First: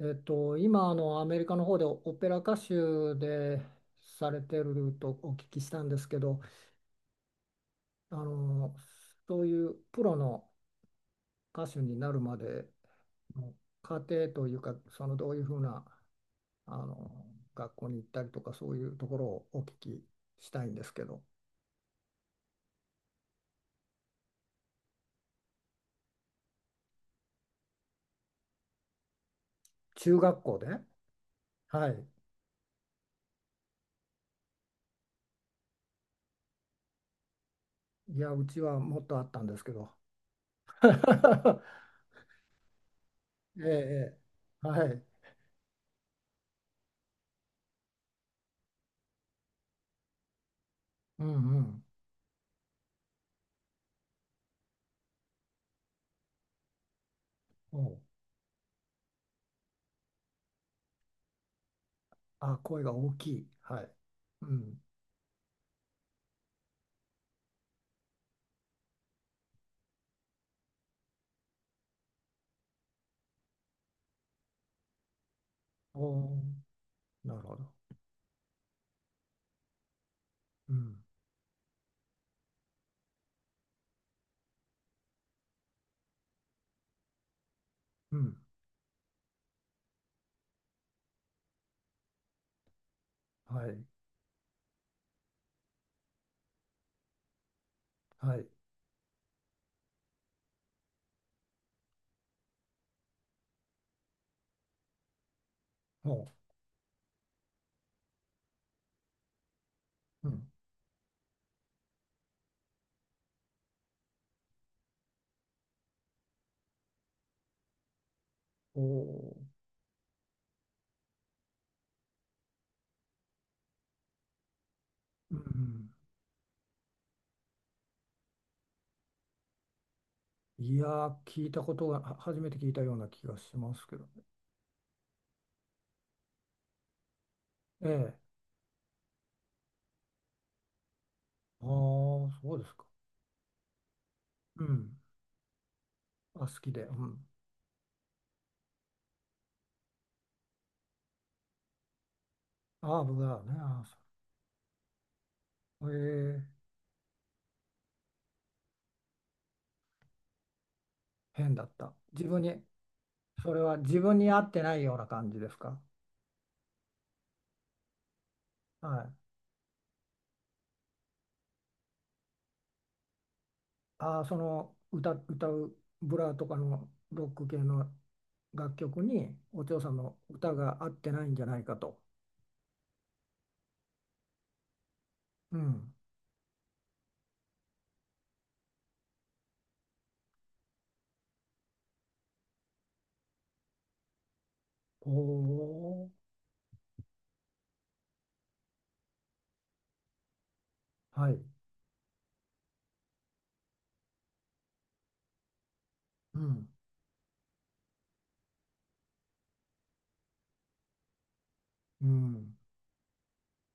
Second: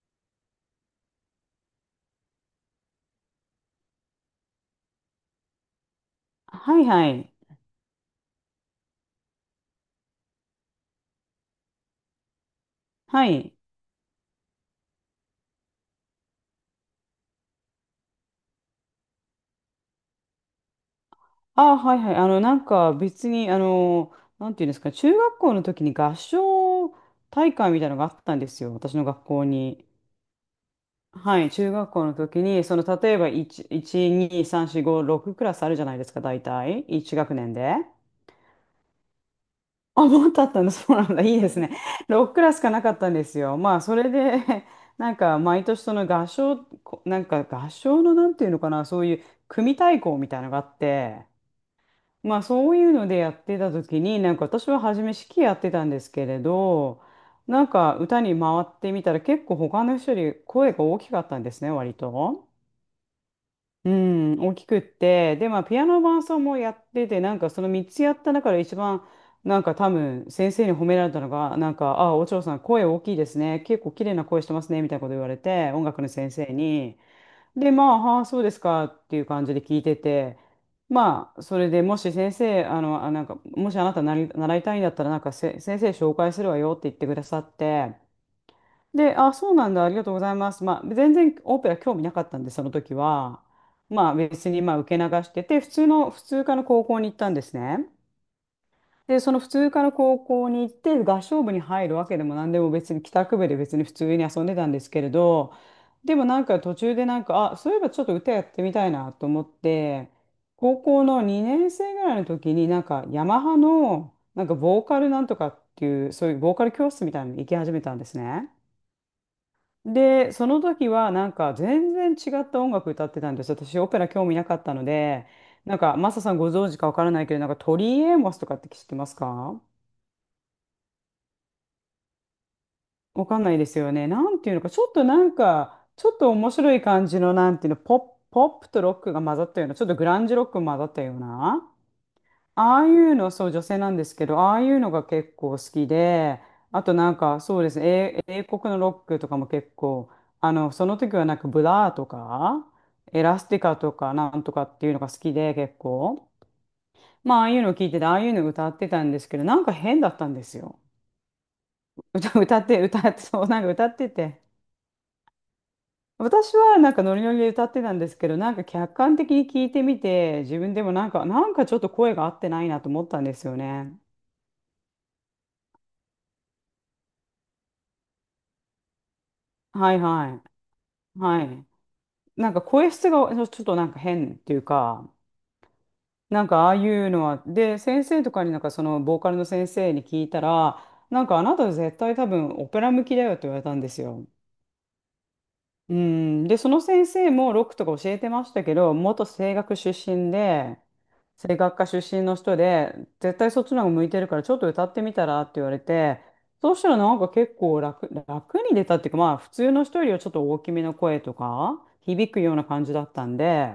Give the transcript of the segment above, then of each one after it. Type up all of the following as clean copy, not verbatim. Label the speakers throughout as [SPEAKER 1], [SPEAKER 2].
[SPEAKER 1] 今アメリカの方でオオペラ歌手でされてるとお聞きしたんですけど、
[SPEAKER 2] はいはい。
[SPEAKER 1] あのそういうプロの歌手になるまで
[SPEAKER 2] は
[SPEAKER 1] の
[SPEAKER 2] い。
[SPEAKER 1] 過程というか、そのどういうふうなあの学校に行ったりとかそういうところをお聞きしたいんですけど。
[SPEAKER 2] ああ、はいはい。なんか別に、なんていうんですか、中学校の時に合唱大会みたいなのがあったんですよ。私の学校に。
[SPEAKER 1] 中学校で、
[SPEAKER 2] はい。中
[SPEAKER 1] は
[SPEAKER 2] 学校
[SPEAKER 1] い。
[SPEAKER 2] の時に、その、例えば1、2、3、4、5、6クラスあるじゃないですか、大体。1学年で。
[SPEAKER 1] いやうちはもっとあったんですけど。
[SPEAKER 2] あ、もっとあったんだ。そうなんだ。いいですね。6クラスしかなかったんですよ。
[SPEAKER 1] ええ、
[SPEAKER 2] まあ、それ
[SPEAKER 1] え
[SPEAKER 2] で
[SPEAKER 1] えは い、
[SPEAKER 2] なんか、毎年その合唱、なんか合唱のなんていうのかな、そういう組対抗みたいなのがあって、
[SPEAKER 1] うんうん、
[SPEAKER 2] まあそういうのでやってた時になんか私は初め指揮やってたんですけれどなん
[SPEAKER 1] お
[SPEAKER 2] か
[SPEAKER 1] う
[SPEAKER 2] 歌に回ってみたら結構他の人より声が大きかったんですね割と。
[SPEAKER 1] あ、声が大きい、は
[SPEAKER 2] う
[SPEAKER 1] い、
[SPEAKER 2] ん、
[SPEAKER 1] う
[SPEAKER 2] 大きくっ
[SPEAKER 1] ん。
[SPEAKER 2] て、で、まあ、ピアノ伴奏もやってて、なんかその3つやった中で一番、なんか多分、先生に褒められたのが、なんか、あ、お嬢さん、声大きいですね、結構綺麗な声してますね、みたいなこと言われて、音楽の先
[SPEAKER 1] おー
[SPEAKER 2] 生に。
[SPEAKER 1] なるほ
[SPEAKER 2] で、
[SPEAKER 1] ど。
[SPEAKER 2] まあ、はあ、そうですかっていう感じで聞いてて、
[SPEAKER 1] うん。
[SPEAKER 2] まあ、それでもし先生、あ、なんか、もしあなたなり、習いたいんだったら、なんか先生紹介するわよって言ってくださって、
[SPEAKER 1] うん。
[SPEAKER 2] で、あ、そうなんだ、ありがとうございます。まあ、全然オペラ興味なかったんで、その時は。
[SPEAKER 1] はい。
[SPEAKER 2] まあ、別にまあ受け流してて、普通科の高校に行ったんですね。
[SPEAKER 1] はい。
[SPEAKER 2] で、その普通科の高校に行って、合唱部に入るわけでも何でも別に、帰宅部で別に普通に遊んでたんですけれど、
[SPEAKER 1] お
[SPEAKER 2] でも
[SPEAKER 1] う。
[SPEAKER 2] なんか途中でなんか、あ、そういえばちょっと歌やってみたいなと思って、
[SPEAKER 1] うん。
[SPEAKER 2] 高校の2年生ぐらいの時になんか、ヤマハの、なんかボーカルなんとかっていう、そういうボーカル教室みたいなのに行き始めたんですね。
[SPEAKER 1] おー
[SPEAKER 2] で、その時はなんか全然違った音楽歌ってたんですよ。私オペラ興味なかったので、
[SPEAKER 1] うん。う
[SPEAKER 2] なん
[SPEAKER 1] ん。
[SPEAKER 2] かマサさんご存知かわからないけど、なんかトリー・エイモスとかって知ってますか？
[SPEAKER 1] いやー、聞いたことが、は初めて聞いたような
[SPEAKER 2] わ
[SPEAKER 1] 気が
[SPEAKER 2] かん
[SPEAKER 1] し
[SPEAKER 2] ないで
[SPEAKER 1] ま
[SPEAKER 2] す
[SPEAKER 1] す
[SPEAKER 2] よ
[SPEAKER 1] けど
[SPEAKER 2] ね。な
[SPEAKER 1] ね。
[SPEAKER 2] んていうのか、ちょっとなんか、ちょっと面白い感じの、なんていうの、
[SPEAKER 1] ええ。
[SPEAKER 2] ポップとロックが混ざったような、ちょっとグランジロックが混ざったよう
[SPEAKER 1] ああ、
[SPEAKER 2] な。
[SPEAKER 1] そうです
[SPEAKER 2] あ
[SPEAKER 1] か。
[SPEAKER 2] あいうの、そう、女性なんですけど、ああ
[SPEAKER 1] う
[SPEAKER 2] いうの
[SPEAKER 1] ん。
[SPEAKER 2] が結構好き
[SPEAKER 1] あ、
[SPEAKER 2] で、
[SPEAKER 1] 好きで。
[SPEAKER 2] あ
[SPEAKER 1] う
[SPEAKER 2] となん
[SPEAKER 1] ん。
[SPEAKER 2] か、そうですね、英国のロックとかも結構、その時はなんかブラーとか、
[SPEAKER 1] ああ、僕
[SPEAKER 2] エラ
[SPEAKER 1] は
[SPEAKER 2] ス
[SPEAKER 1] ね。
[SPEAKER 2] ティカ
[SPEAKER 1] ああ
[SPEAKER 2] と
[SPEAKER 1] そ
[SPEAKER 2] かなんとかっていうのが好きで結
[SPEAKER 1] う
[SPEAKER 2] 構、
[SPEAKER 1] ええ、
[SPEAKER 2] まあ、ああいうのを聞いてて、ああいうの歌ってたんですけど、なんか変だったんですよ。
[SPEAKER 1] 変だった。自分に、
[SPEAKER 2] 歌って、そう、
[SPEAKER 1] そ
[SPEAKER 2] な
[SPEAKER 1] れ
[SPEAKER 2] んか
[SPEAKER 1] は
[SPEAKER 2] 歌っ
[SPEAKER 1] 自
[SPEAKER 2] て
[SPEAKER 1] 分に合
[SPEAKER 2] て。
[SPEAKER 1] ってないような感じですか。
[SPEAKER 2] 私はなんかノリノリで歌ってたんですけど、なんか客
[SPEAKER 1] はい。
[SPEAKER 2] 観的に聞いてみて、自分でもなんかちょっと声が合ってないなと思ったんですよね。
[SPEAKER 1] ああ、その歌うブラとかのロック系の楽曲にお嬢さ
[SPEAKER 2] は
[SPEAKER 1] ん
[SPEAKER 2] い
[SPEAKER 1] の
[SPEAKER 2] は
[SPEAKER 1] 歌が合って
[SPEAKER 2] い。
[SPEAKER 1] ないんじ
[SPEAKER 2] は
[SPEAKER 1] ゃない
[SPEAKER 2] い。
[SPEAKER 1] かと。
[SPEAKER 2] なんか声質がちょっとなんか変っていうか、
[SPEAKER 1] うん。
[SPEAKER 2] なんかああいうのは、で、先生とかになんかそのボーカルの先生に聞いたら、なんかあなた絶対多分オペラ向きだよって言われたんですよ。
[SPEAKER 1] お
[SPEAKER 2] う
[SPEAKER 1] お、
[SPEAKER 2] ん、で、その先生もロックとか教えてましたけど、元声楽出身で、
[SPEAKER 1] はい。
[SPEAKER 2] 声楽科出身の人で、絶対そっちの方が向いてるからちょっと歌ってみたらって言われて、
[SPEAKER 1] うん。
[SPEAKER 2] そうしたらなんか結構楽に出たっていうか、まあ普通の人よりはちょっと大きめの声とか、
[SPEAKER 1] う
[SPEAKER 2] 響くよう
[SPEAKER 1] ん。
[SPEAKER 2] な感じだったんで、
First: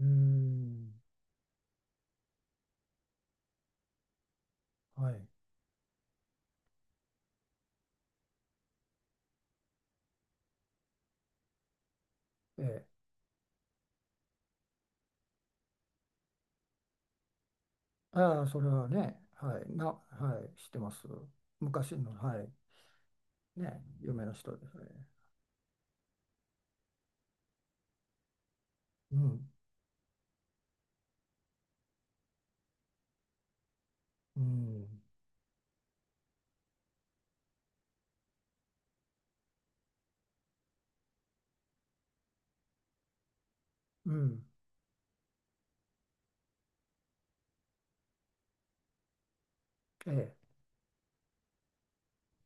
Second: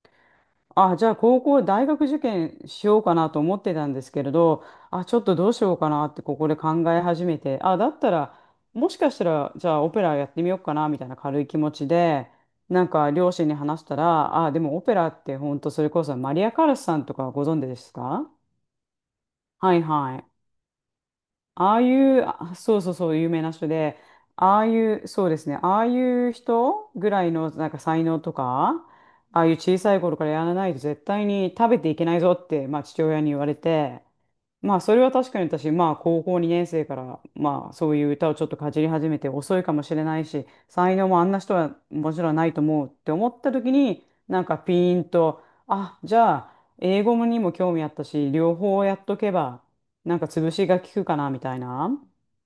[SPEAKER 1] うーん。
[SPEAKER 2] あ、じゃあ大学受験しようかなと思ってたんですけれど、あ、
[SPEAKER 1] は
[SPEAKER 2] ちょっ
[SPEAKER 1] い。
[SPEAKER 2] とどうしようかなってここで考え始めて、あ、だったら、もしかしたら、じゃあオペラやってみようかなみたいな軽い気持ちで、
[SPEAKER 1] え
[SPEAKER 2] なん
[SPEAKER 1] え。
[SPEAKER 2] か両親に話したら、あ、でもオペラって本当それこそマリア・カラスさんとかご存知ですか？
[SPEAKER 1] ああ、それはね、はい。
[SPEAKER 2] はい
[SPEAKER 1] は
[SPEAKER 2] はい。
[SPEAKER 1] い。知ってます。
[SPEAKER 2] ああい
[SPEAKER 1] 昔の、
[SPEAKER 2] う、
[SPEAKER 1] はい。
[SPEAKER 2] あそうそうそう、有名な人
[SPEAKER 1] ね、
[SPEAKER 2] で、
[SPEAKER 1] 有名な人
[SPEAKER 2] ああ
[SPEAKER 1] です
[SPEAKER 2] い
[SPEAKER 1] ね。
[SPEAKER 2] う、そうですね、ああいう人ぐらいのなんか才能とか、
[SPEAKER 1] う
[SPEAKER 2] ああ
[SPEAKER 1] ん。
[SPEAKER 2] いう小さい頃からやらないと絶対に食べていけないぞって、まあ、父親に言われて、
[SPEAKER 1] う
[SPEAKER 2] まあそ
[SPEAKER 1] ん。
[SPEAKER 2] れは確かに私、まあ高校2年生から、まあそういう歌をちょっとかじり始めて遅いかもしれないし、才能もあんな人はもちろんないと思うって思った時に、
[SPEAKER 1] う
[SPEAKER 2] な
[SPEAKER 1] ん。
[SPEAKER 2] んかピーンと、あ、じゃあ英語にも興味あったし、両方やっとけば、
[SPEAKER 1] え
[SPEAKER 2] なんか
[SPEAKER 1] え。
[SPEAKER 2] 潰しが効くかなみたいな。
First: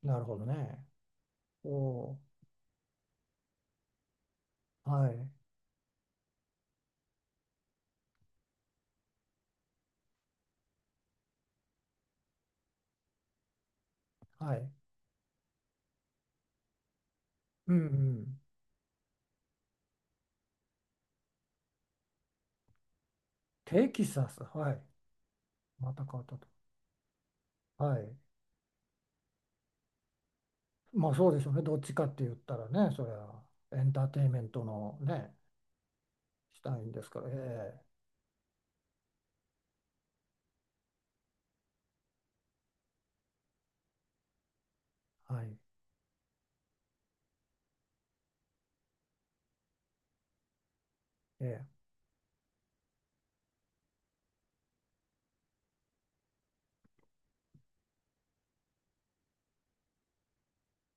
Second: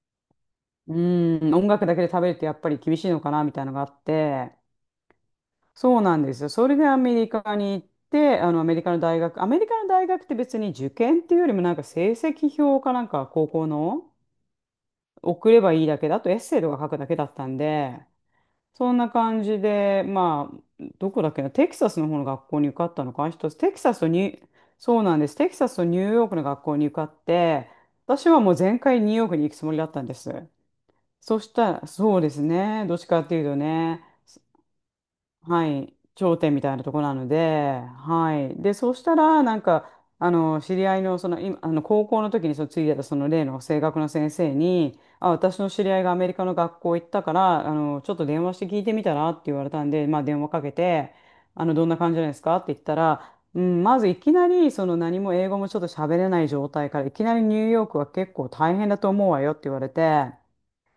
[SPEAKER 1] なるほどね。
[SPEAKER 2] うん、音
[SPEAKER 1] お
[SPEAKER 2] 楽だけで
[SPEAKER 1] お、
[SPEAKER 2] 食べるってやっぱり厳しいのかなみたいなのがあって、
[SPEAKER 1] はい。
[SPEAKER 2] そうなんですよ。それでアメリカに行って、あのアメリカの大学って別に受験っていうよりもなんか成績表かなんか高校の
[SPEAKER 1] はい。
[SPEAKER 2] 送ればいいだけだとエッセイとか書くだけだったん
[SPEAKER 1] うんう
[SPEAKER 2] で、
[SPEAKER 1] ん。
[SPEAKER 2] そんな感じで、まあ、どこだっけな、テキサスの方の学校に受かったのかな、一つ、テキ
[SPEAKER 1] テ
[SPEAKER 2] サス
[SPEAKER 1] キ
[SPEAKER 2] とニ
[SPEAKER 1] サス、
[SPEAKER 2] ュ、
[SPEAKER 1] はい。
[SPEAKER 2] そうなんです。テキサスと
[SPEAKER 1] ま
[SPEAKER 2] ニ
[SPEAKER 1] た
[SPEAKER 2] ュ
[SPEAKER 1] 変
[SPEAKER 2] ー
[SPEAKER 1] わっ
[SPEAKER 2] ヨー
[SPEAKER 1] た
[SPEAKER 2] クの
[SPEAKER 1] と。
[SPEAKER 2] 学校に受かって、
[SPEAKER 1] はい。
[SPEAKER 2] 私はもう全開ニューヨークに行くつもりだったんです。
[SPEAKER 1] まあそう
[SPEAKER 2] そ
[SPEAKER 1] でし
[SPEAKER 2] し
[SPEAKER 1] ょうね。
[SPEAKER 2] た
[SPEAKER 1] どっ
[SPEAKER 2] ら、
[SPEAKER 1] ちかっ
[SPEAKER 2] そう
[SPEAKER 1] て
[SPEAKER 2] で
[SPEAKER 1] 言っ
[SPEAKER 2] す
[SPEAKER 1] たら
[SPEAKER 2] ね、
[SPEAKER 1] ね、
[SPEAKER 2] どっ
[SPEAKER 1] そ
[SPEAKER 2] ち
[SPEAKER 1] れ
[SPEAKER 2] かってい
[SPEAKER 1] は
[SPEAKER 2] うと
[SPEAKER 1] エン
[SPEAKER 2] ね。
[SPEAKER 1] ターテインメントのね、
[SPEAKER 2] はい、頂点
[SPEAKER 1] し
[SPEAKER 2] み
[SPEAKER 1] た
[SPEAKER 2] たいな
[SPEAKER 1] いん
[SPEAKER 2] とこ
[SPEAKER 1] です
[SPEAKER 2] な
[SPEAKER 1] か
[SPEAKER 2] の
[SPEAKER 1] ら。え
[SPEAKER 2] で、
[SPEAKER 1] え
[SPEAKER 2] はい。で、そうしたら、なんか、知り合いの、その、今、高校の時に、その、ついてた、その、例の声楽の先生に、あ、
[SPEAKER 1] はい。
[SPEAKER 2] 私の知り合いがアメリカの学校行ったから、ちょっと電話して聞いてみたらって言われたんで、まあ、電話かけて、
[SPEAKER 1] ええ
[SPEAKER 2] どんな感じなんですかって言ったら、うん、まずいきなり、その、何も英語もちょっと喋れない状態から、いきなりニューヨークは結構大変だと思うわよって言われて、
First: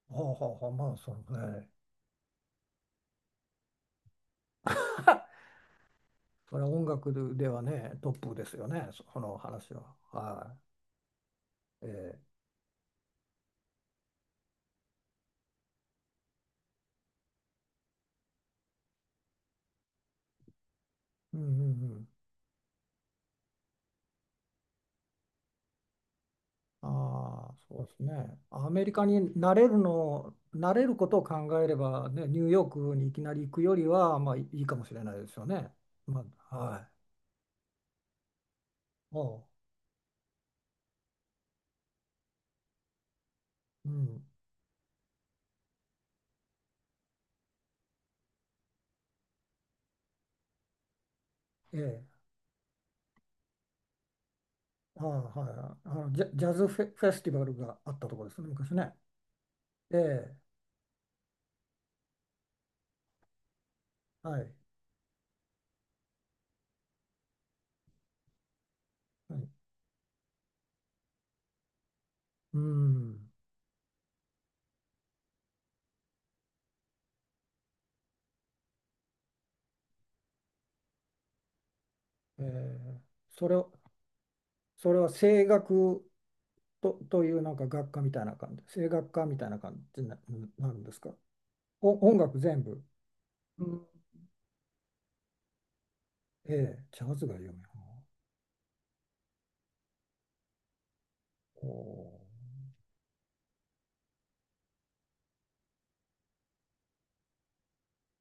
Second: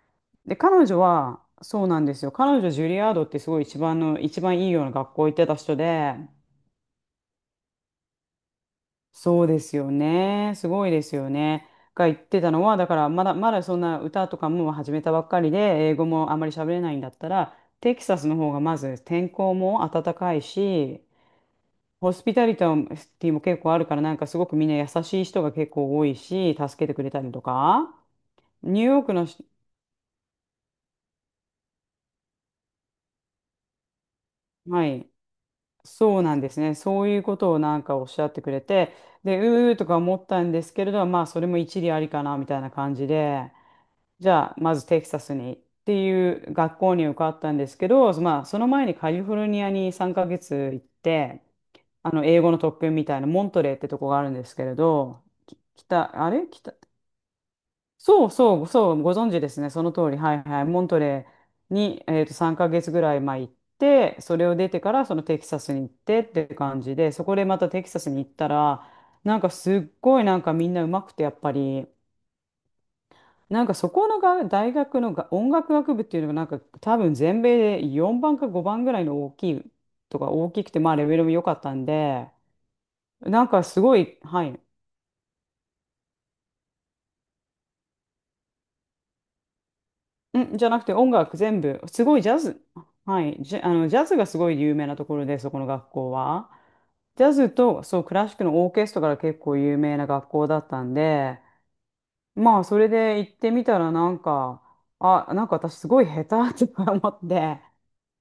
[SPEAKER 1] ほうほ
[SPEAKER 2] で、
[SPEAKER 1] うほう、
[SPEAKER 2] 彼
[SPEAKER 1] まあ
[SPEAKER 2] 女
[SPEAKER 1] そうね。
[SPEAKER 2] は、
[SPEAKER 1] ええ
[SPEAKER 2] そうなんですよ。彼女、ジュリアードってすごい一番いいような学校行ってた人で、
[SPEAKER 1] それは音楽ではね、トップですよね、その
[SPEAKER 2] そうで
[SPEAKER 1] 話
[SPEAKER 2] す
[SPEAKER 1] は。
[SPEAKER 2] よね。
[SPEAKER 1] は
[SPEAKER 2] すごいですよね。
[SPEAKER 1] い。
[SPEAKER 2] が言っ
[SPEAKER 1] ええ
[SPEAKER 2] てたのは、だからまだそんな歌とかも始めたばっかりで、英語もあまり喋れないんだったら、テキサスの方がまず天候も暖かいし、
[SPEAKER 1] うんうんうん。
[SPEAKER 2] ホスピタリティも結構あるから、なんかすごくみんな優しい人が結構多いし、助けてくれたりと
[SPEAKER 1] ああ、そうで
[SPEAKER 2] か、
[SPEAKER 1] すね。ア
[SPEAKER 2] ニュ
[SPEAKER 1] メ
[SPEAKER 2] ー
[SPEAKER 1] リ
[SPEAKER 2] ヨー
[SPEAKER 1] カ
[SPEAKER 2] ク
[SPEAKER 1] に
[SPEAKER 2] のし、
[SPEAKER 1] 慣れることを考えれば、ね、ニューヨークにいきなり行くよりは、まあいいかも
[SPEAKER 2] は
[SPEAKER 1] しれ
[SPEAKER 2] い。
[SPEAKER 1] ないですよね。
[SPEAKER 2] そう
[SPEAKER 1] ま
[SPEAKER 2] なんで
[SPEAKER 1] あ、
[SPEAKER 2] すね。
[SPEAKER 1] は
[SPEAKER 2] そ
[SPEAKER 1] い。
[SPEAKER 2] ういうことをなんかおっしゃってくれて、
[SPEAKER 1] お
[SPEAKER 2] で、
[SPEAKER 1] う、
[SPEAKER 2] うーとか思ったんですけれど、まあ、それも一理ありかなみたいな感じで、
[SPEAKER 1] うん。
[SPEAKER 2] じゃあ、まずテキサスにっていう学校に受かったんですけど、まあ、その前にカリフォルニアに3ヶ月行って、
[SPEAKER 1] ええ
[SPEAKER 2] 英語の特訓みたいな、モントレーってとこがあるんですけれ
[SPEAKER 1] は
[SPEAKER 2] ど、
[SPEAKER 1] いは
[SPEAKER 2] き
[SPEAKER 1] い。
[SPEAKER 2] 北、
[SPEAKER 1] ジ
[SPEAKER 2] あ
[SPEAKER 1] ャ、ジ
[SPEAKER 2] れ
[SPEAKER 1] ャズ
[SPEAKER 2] 北、
[SPEAKER 1] フェ、フェスティバルがあったとこ
[SPEAKER 2] そ
[SPEAKER 1] ろ
[SPEAKER 2] う
[SPEAKER 1] ですね、
[SPEAKER 2] そう、
[SPEAKER 1] 昔
[SPEAKER 2] そ
[SPEAKER 1] ね。
[SPEAKER 2] う、ご存知ですね。その
[SPEAKER 1] え
[SPEAKER 2] 通り。は
[SPEAKER 1] え、
[SPEAKER 2] いはい。モントレーに、3ヶ月ぐらい前行って、そ
[SPEAKER 1] は
[SPEAKER 2] れ
[SPEAKER 1] い。
[SPEAKER 2] を出てからそのテキサスに行ってっていう感じで、そこでまたテキサスに行ったら、
[SPEAKER 1] は
[SPEAKER 2] なん
[SPEAKER 1] い、
[SPEAKER 2] かすっごいなんかみんなうまくてやっぱり、
[SPEAKER 1] うん。
[SPEAKER 2] なんかそこのが大学のが音楽学部っていうのがなんか多分全米で4番か5番ぐらいの大きいとか大きくて、まあレベルも良かったんで、
[SPEAKER 1] ええ、
[SPEAKER 2] な
[SPEAKER 1] そ
[SPEAKER 2] ん
[SPEAKER 1] れ
[SPEAKER 2] か
[SPEAKER 1] を、
[SPEAKER 2] すごい、はい。
[SPEAKER 1] それは声楽というなんか学科みたいな感じ、声楽科みたいな感じにな、
[SPEAKER 2] んじ
[SPEAKER 1] な
[SPEAKER 2] ゃ
[SPEAKER 1] る
[SPEAKER 2] な
[SPEAKER 1] ん
[SPEAKER 2] く
[SPEAKER 1] で
[SPEAKER 2] て
[SPEAKER 1] す
[SPEAKER 2] 音
[SPEAKER 1] か。
[SPEAKER 2] 楽全部、す
[SPEAKER 1] お、音
[SPEAKER 2] ごいジ
[SPEAKER 1] 楽
[SPEAKER 2] ャ
[SPEAKER 1] 全
[SPEAKER 2] ズ、
[SPEAKER 1] 部。
[SPEAKER 2] はい、
[SPEAKER 1] うん、
[SPEAKER 2] ジャズがすごい有名なところで、そこの学校は。
[SPEAKER 1] ええ、ジャ
[SPEAKER 2] ジ
[SPEAKER 1] ズ
[SPEAKER 2] ャ
[SPEAKER 1] が
[SPEAKER 2] ズ
[SPEAKER 1] 有名。
[SPEAKER 2] と、そう、クラシックのオーケストラが結構有名な学校だったんで、
[SPEAKER 1] お
[SPEAKER 2] まあ、それで行ってみたら、なんか、あ、なんか私すごい下手とか思って、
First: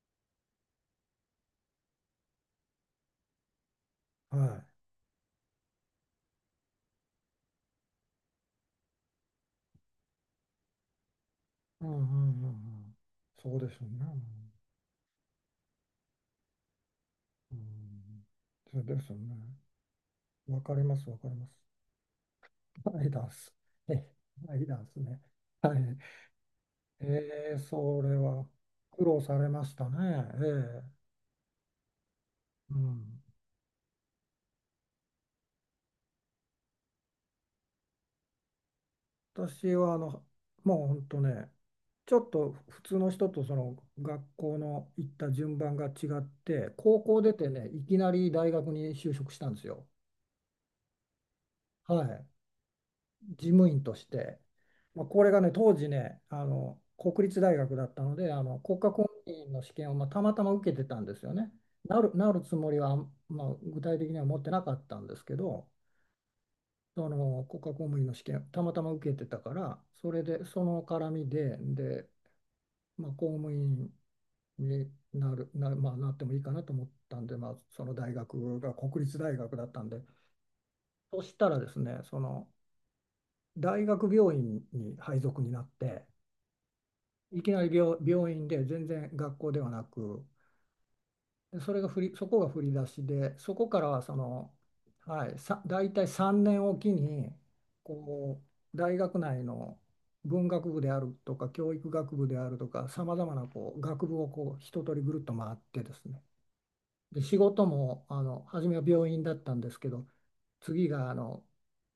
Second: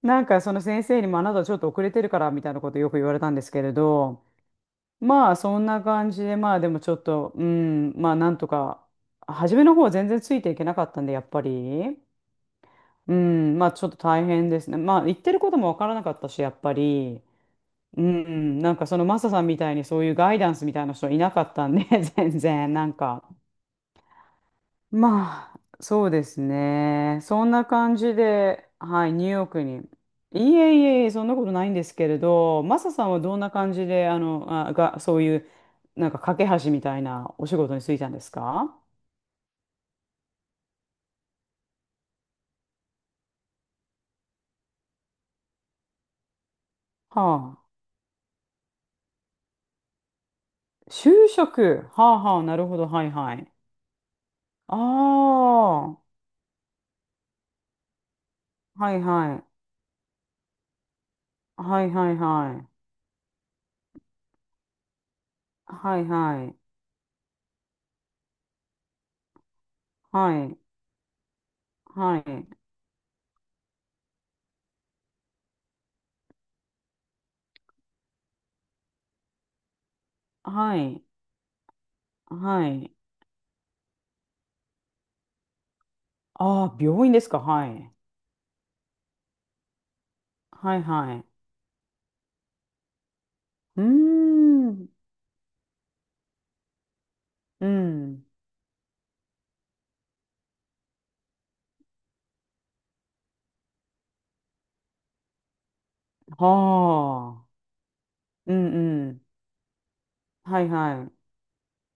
[SPEAKER 2] なんかその先生にもあなたちょっと遅れてるからみたいなことよく言われたんですけれど、
[SPEAKER 1] ーはい。
[SPEAKER 2] まあ、そんな感じで、まあ、でもちょっと、うん、まあ、なんとか、初めの方は全然ついていけなかったんで、やっぱ
[SPEAKER 1] うんうんう
[SPEAKER 2] り。
[SPEAKER 1] んうん。
[SPEAKER 2] う
[SPEAKER 1] そ
[SPEAKER 2] ん、
[SPEAKER 1] う
[SPEAKER 2] ま
[SPEAKER 1] で
[SPEAKER 2] あ
[SPEAKER 1] す
[SPEAKER 2] ち
[SPEAKER 1] よ
[SPEAKER 2] ょっと
[SPEAKER 1] ね。
[SPEAKER 2] 大変ですね。まあ言ってることもわからなかったし、やっぱり、
[SPEAKER 1] う
[SPEAKER 2] う
[SPEAKER 1] ん、
[SPEAKER 2] ん、なん
[SPEAKER 1] そう
[SPEAKER 2] かそ
[SPEAKER 1] で
[SPEAKER 2] の
[SPEAKER 1] すよ
[SPEAKER 2] マサ
[SPEAKER 1] ね。
[SPEAKER 2] さんみたいにそういうガイダン
[SPEAKER 1] わ
[SPEAKER 2] スみ
[SPEAKER 1] かり
[SPEAKER 2] たいな
[SPEAKER 1] ます、
[SPEAKER 2] 人
[SPEAKER 1] わ
[SPEAKER 2] い
[SPEAKER 1] か
[SPEAKER 2] な
[SPEAKER 1] り
[SPEAKER 2] か
[SPEAKER 1] ます。
[SPEAKER 2] ったんで、全然、なん
[SPEAKER 1] はいダ
[SPEAKER 2] か。
[SPEAKER 1] ンス。え、はいダンスね。
[SPEAKER 2] まあ、
[SPEAKER 1] はい。
[SPEAKER 2] そうですね。そんな感
[SPEAKER 1] そ
[SPEAKER 2] じ
[SPEAKER 1] れは
[SPEAKER 2] で、
[SPEAKER 1] 苦
[SPEAKER 2] はい、
[SPEAKER 1] 労
[SPEAKER 2] ニュー
[SPEAKER 1] さ
[SPEAKER 2] ヨー
[SPEAKER 1] れ
[SPEAKER 2] ク
[SPEAKER 1] まし
[SPEAKER 2] に。
[SPEAKER 1] たね。
[SPEAKER 2] いえいえいえ、そんなことないんですけれど、
[SPEAKER 1] う
[SPEAKER 2] マサさんは
[SPEAKER 1] ん。
[SPEAKER 2] どんな感じで、そういう、なんか架け橋みたいなお仕事に就いたんですか？
[SPEAKER 1] 私はもう本当ね、ちょっと普通の人とその学校の行った順番が違って、高校出て
[SPEAKER 2] はあ。
[SPEAKER 1] ね、いきなり大学に就職したんですよ。
[SPEAKER 2] 就職。
[SPEAKER 1] は
[SPEAKER 2] はあ
[SPEAKER 1] い。
[SPEAKER 2] はあ、なるほど、はいは
[SPEAKER 1] 事
[SPEAKER 2] い。
[SPEAKER 1] 務員として、
[SPEAKER 2] あ
[SPEAKER 1] まあ、これがね当時
[SPEAKER 2] あ。
[SPEAKER 1] ね国立大学だったので国家
[SPEAKER 2] はい
[SPEAKER 1] 公
[SPEAKER 2] は
[SPEAKER 1] 務
[SPEAKER 2] い。
[SPEAKER 1] 員の試験を、まあ、たまたま受けてたんですよね。
[SPEAKER 2] はいはい
[SPEAKER 1] なるつ
[SPEAKER 2] はい。
[SPEAKER 1] もりは、まあ、具体的には持ってなかったんですけど、
[SPEAKER 2] はいはい。
[SPEAKER 1] その国家公務員の試験たまたま受けてたからそれ
[SPEAKER 2] は
[SPEAKER 1] で
[SPEAKER 2] い。
[SPEAKER 1] その絡みで、で、
[SPEAKER 2] はい。
[SPEAKER 1] まあ、公務員になる、な、まあ、なってもいいかなと思ったんで、まあ、その大学が国立大学だったんで、
[SPEAKER 2] はい。
[SPEAKER 1] そしたらですねその
[SPEAKER 2] はい。
[SPEAKER 1] 大学病院に配属になって。
[SPEAKER 2] ああ、病院ですか？
[SPEAKER 1] いきな
[SPEAKER 2] は
[SPEAKER 1] り
[SPEAKER 2] い。
[SPEAKER 1] 病院で、全然学校ではなく。
[SPEAKER 2] はいはい。
[SPEAKER 1] でそこが振り出しで、そこか
[SPEAKER 2] うー
[SPEAKER 1] らはその、
[SPEAKER 2] ん。
[SPEAKER 1] はい、大体3年おきに
[SPEAKER 2] うん。
[SPEAKER 1] こう大学内の文学部であるとか教育学部であるとかさまざまなこう学部をこう一通りぐるっと回ってですね、で仕
[SPEAKER 2] はあ。
[SPEAKER 1] 事も
[SPEAKER 2] う
[SPEAKER 1] 初
[SPEAKER 2] ん
[SPEAKER 1] めは病
[SPEAKER 2] う
[SPEAKER 1] 院
[SPEAKER 2] ん。
[SPEAKER 1] だったんですけど、
[SPEAKER 2] はい
[SPEAKER 1] 次が
[SPEAKER 2] は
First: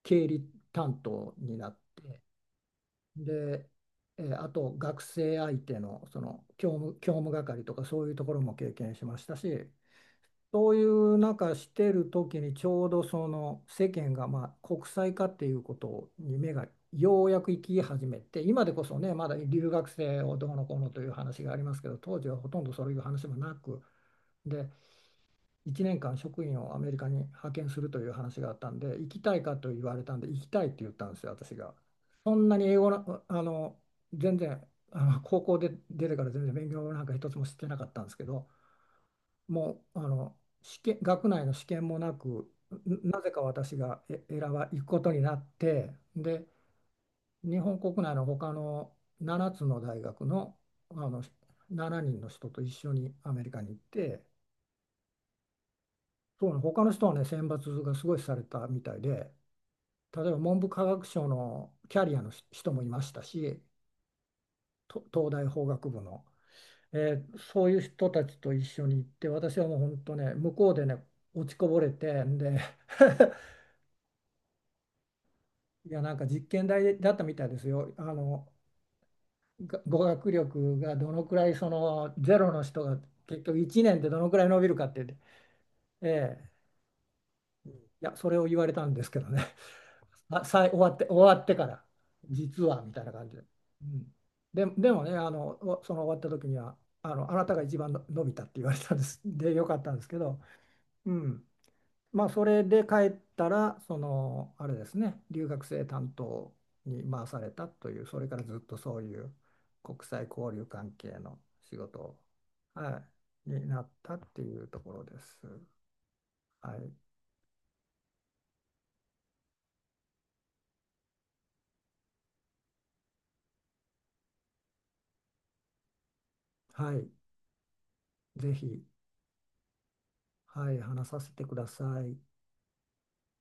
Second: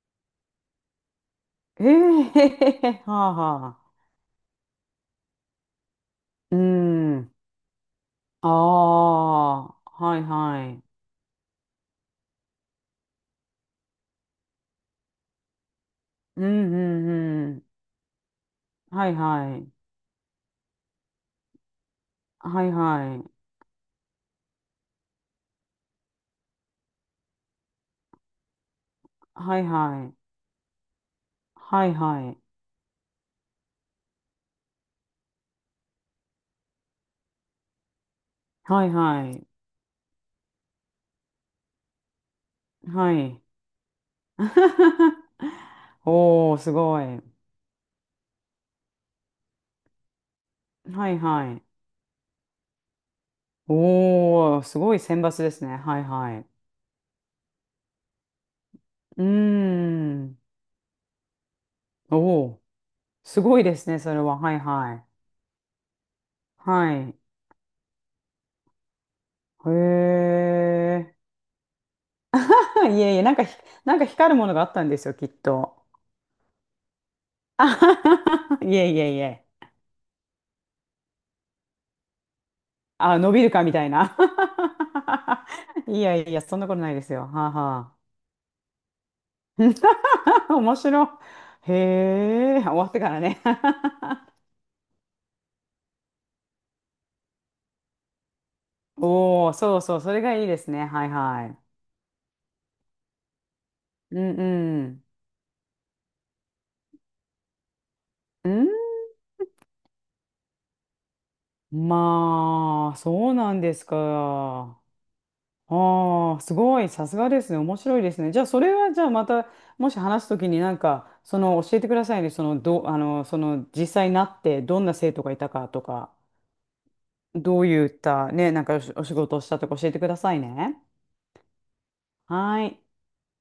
[SPEAKER 1] 経理担当になっ
[SPEAKER 2] い。え
[SPEAKER 1] て。
[SPEAKER 2] えー
[SPEAKER 1] で、
[SPEAKER 2] はあはあ。
[SPEAKER 1] あと学生相手の、その
[SPEAKER 2] う
[SPEAKER 1] 教
[SPEAKER 2] ん。
[SPEAKER 1] 務係とかそういうところ
[SPEAKER 2] あ
[SPEAKER 1] も経験しましたし、
[SPEAKER 2] あ。はいは
[SPEAKER 1] そうい
[SPEAKER 2] い。
[SPEAKER 1] う中してる時にちょうどその世間がまあ国際化っていうことに
[SPEAKER 2] う
[SPEAKER 1] 目が
[SPEAKER 2] んう
[SPEAKER 1] ようや
[SPEAKER 2] ん
[SPEAKER 1] く
[SPEAKER 2] う
[SPEAKER 1] 行
[SPEAKER 2] ん。
[SPEAKER 1] き始めて、今でこそ
[SPEAKER 2] は
[SPEAKER 1] ね、
[SPEAKER 2] い
[SPEAKER 1] まだ
[SPEAKER 2] は
[SPEAKER 1] 留
[SPEAKER 2] い。
[SPEAKER 1] 学生をどうのこうのという話がありますけど、当時はほとん
[SPEAKER 2] は
[SPEAKER 1] ど
[SPEAKER 2] い
[SPEAKER 1] そういう
[SPEAKER 2] は
[SPEAKER 1] 話
[SPEAKER 2] い。
[SPEAKER 1] もなく、で、1年間職員をアメリカに派遣するという話があったんで、行きたいか
[SPEAKER 2] はい
[SPEAKER 1] と言われ
[SPEAKER 2] は
[SPEAKER 1] たんで、
[SPEAKER 2] い。
[SPEAKER 1] 行きたいって言ったんですよ、私が。
[SPEAKER 2] はいは
[SPEAKER 1] そ
[SPEAKER 2] い。
[SPEAKER 1] んなに英語の、全然、高校で出てから全然勉強なんか一つもしてなかったんですけど、
[SPEAKER 2] はいはい。
[SPEAKER 1] もう、学内の試験もなく、
[SPEAKER 2] は
[SPEAKER 1] なぜか
[SPEAKER 2] い。
[SPEAKER 1] 私がえ選ば、行くことになって、で、
[SPEAKER 2] おー、すごい。
[SPEAKER 1] 日本国内の他の7つの大学の、あ
[SPEAKER 2] はい
[SPEAKER 1] の、7
[SPEAKER 2] はい。
[SPEAKER 1] 人の人と一緒にアメリカに行って、
[SPEAKER 2] おー、すごい選抜ですね。はいはい。
[SPEAKER 1] そうね他の人はね、選抜がすごいされたみたい
[SPEAKER 2] うー
[SPEAKER 1] で、例えば
[SPEAKER 2] ん。
[SPEAKER 1] 文部科学省のキャリアの
[SPEAKER 2] おー、
[SPEAKER 1] 人もいました
[SPEAKER 2] すご
[SPEAKER 1] し、
[SPEAKER 2] いですね、それは。はいは
[SPEAKER 1] と
[SPEAKER 2] い。
[SPEAKER 1] 東大法学部の、
[SPEAKER 2] はい。
[SPEAKER 1] そういう人たちと一緒に行って、私は
[SPEAKER 2] へ
[SPEAKER 1] もう本当ね、向こうでね、
[SPEAKER 2] え
[SPEAKER 1] 落ちこぼれて、で、
[SPEAKER 2] いえいえ、なんかひ、なんか光るものがあったんですよ、きっと。
[SPEAKER 1] いや、なんか実験台だったみたい で
[SPEAKER 2] あ
[SPEAKER 1] すよ。
[SPEAKER 2] はははいえいえいえ。
[SPEAKER 1] 語学力がどのくらい、その、ゼロの人が
[SPEAKER 2] あ、伸
[SPEAKER 1] 結
[SPEAKER 2] びる
[SPEAKER 1] 局
[SPEAKER 2] かみ
[SPEAKER 1] 1
[SPEAKER 2] たい
[SPEAKER 1] 年で
[SPEAKER 2] な。
[SPEAKER 1] どのくらい伸びるかって、
[SPEAKER 2] い
[SPEAKER 1] え
[SPEAKER 2] やいや、
[SPEAKER 1] え
[SPEAKER 2] そんなことないですよ。はあ
[SPEAKER 1] い
[SPEAKER 2] は
[SPEAKER 1] や、それを言われたんですけどね。あ、
[SPEAKER 2] あ。面白い。
[SPEAKER 1] 終わってから、
[SPEAKER 2] へえ、
[SPEAKER 1] 実
[SPEAKER 2] 終
[SPEAKER 1] は
[SPEAKER 2] わっ
[SPEAKER 1] み
[SPEAKER 2] て
[SPEAKER 1] たい
[SPEAKER 2] か
[SPEAKER 1] な
[SPEAKER 2] ら
[SPEAKER 1] 感じ
[SPEAKER 2] ね。
[SPEAKER 1] で。うん。で、でもね、その終わった時には、あなたが一番の伸びたって言われたんです。
[SPEAKER 2] おお、
[SPEAKER 1] で、よか
[SPEAKER 2] そう
[SPEAKER 1] った
[SPEAKER 2] そ
[SPEAKER 1] ん
[SPEAKER 2] う、
[SPEAKER 1] です
[SPEAKER 2] そ
[SPEAKER 1] け
[SPEAKER 2] れが
[SPEAKER 1] ど、
[SPEAKER 2] いいですね。はい
[SPEAKER 1] うん。
[SPEAKER 2] は
[SPEAKER 1] まあ、それで帰ったら、そ
[SPEAKER 2] い。う
[SPEAKER 1] の、あれです
[SPEAKER 2] ん
[SPEAKER 1] ね、留学生担当に回されたという、それから
[SPEAKER 2] う
[SPEAKER 1] ずっ
[SPEAKER 2] ん。ん
[SPEAKER 1] とそういう国際交流関係の仕事を、
[SPEAKER 2] まあ、
[SPEAKER 1] は
[SPEAKER 2] そう
[SPEAKER 1] い、
[SPEAKER 2] なん
[SPEAKER 1] に
[SPEAKER 2] で
[SPEAKER 1] な
[SPEAKER 2] す
[SPEAKER 1] ったっていうと
[SPEAKER 2] か？
[SPEAKER 1] ころです。
[SPEAKER 2] ああ、す
[SPEAKER 1] は
[SPEAKER 2] ごい、
[SPEAKER 1] い。
[SPEAKER 2] さすがですね。面白いですね。じゃあ、それは、じゃあ、また、もし話すときになんか、その、教えてくださいね。その、ど、あの、その、実際になって、どんな生徒がいたかとか、
[SPEAKER 1] はい。
[SPEAKER 2] どういった、ね、
[SPEAKER 1] ぜ
[SPEAKER 2] なんかお
[SPEAKER 1] ひ、
[SPEAKER 2] 仕、お仕事をしたとか教えてください
[SPEAKER 1] はい、
[SPEAKER 2] ね。
[SPEAKER 1] 話させてください。
[SPEAKER 2] はい。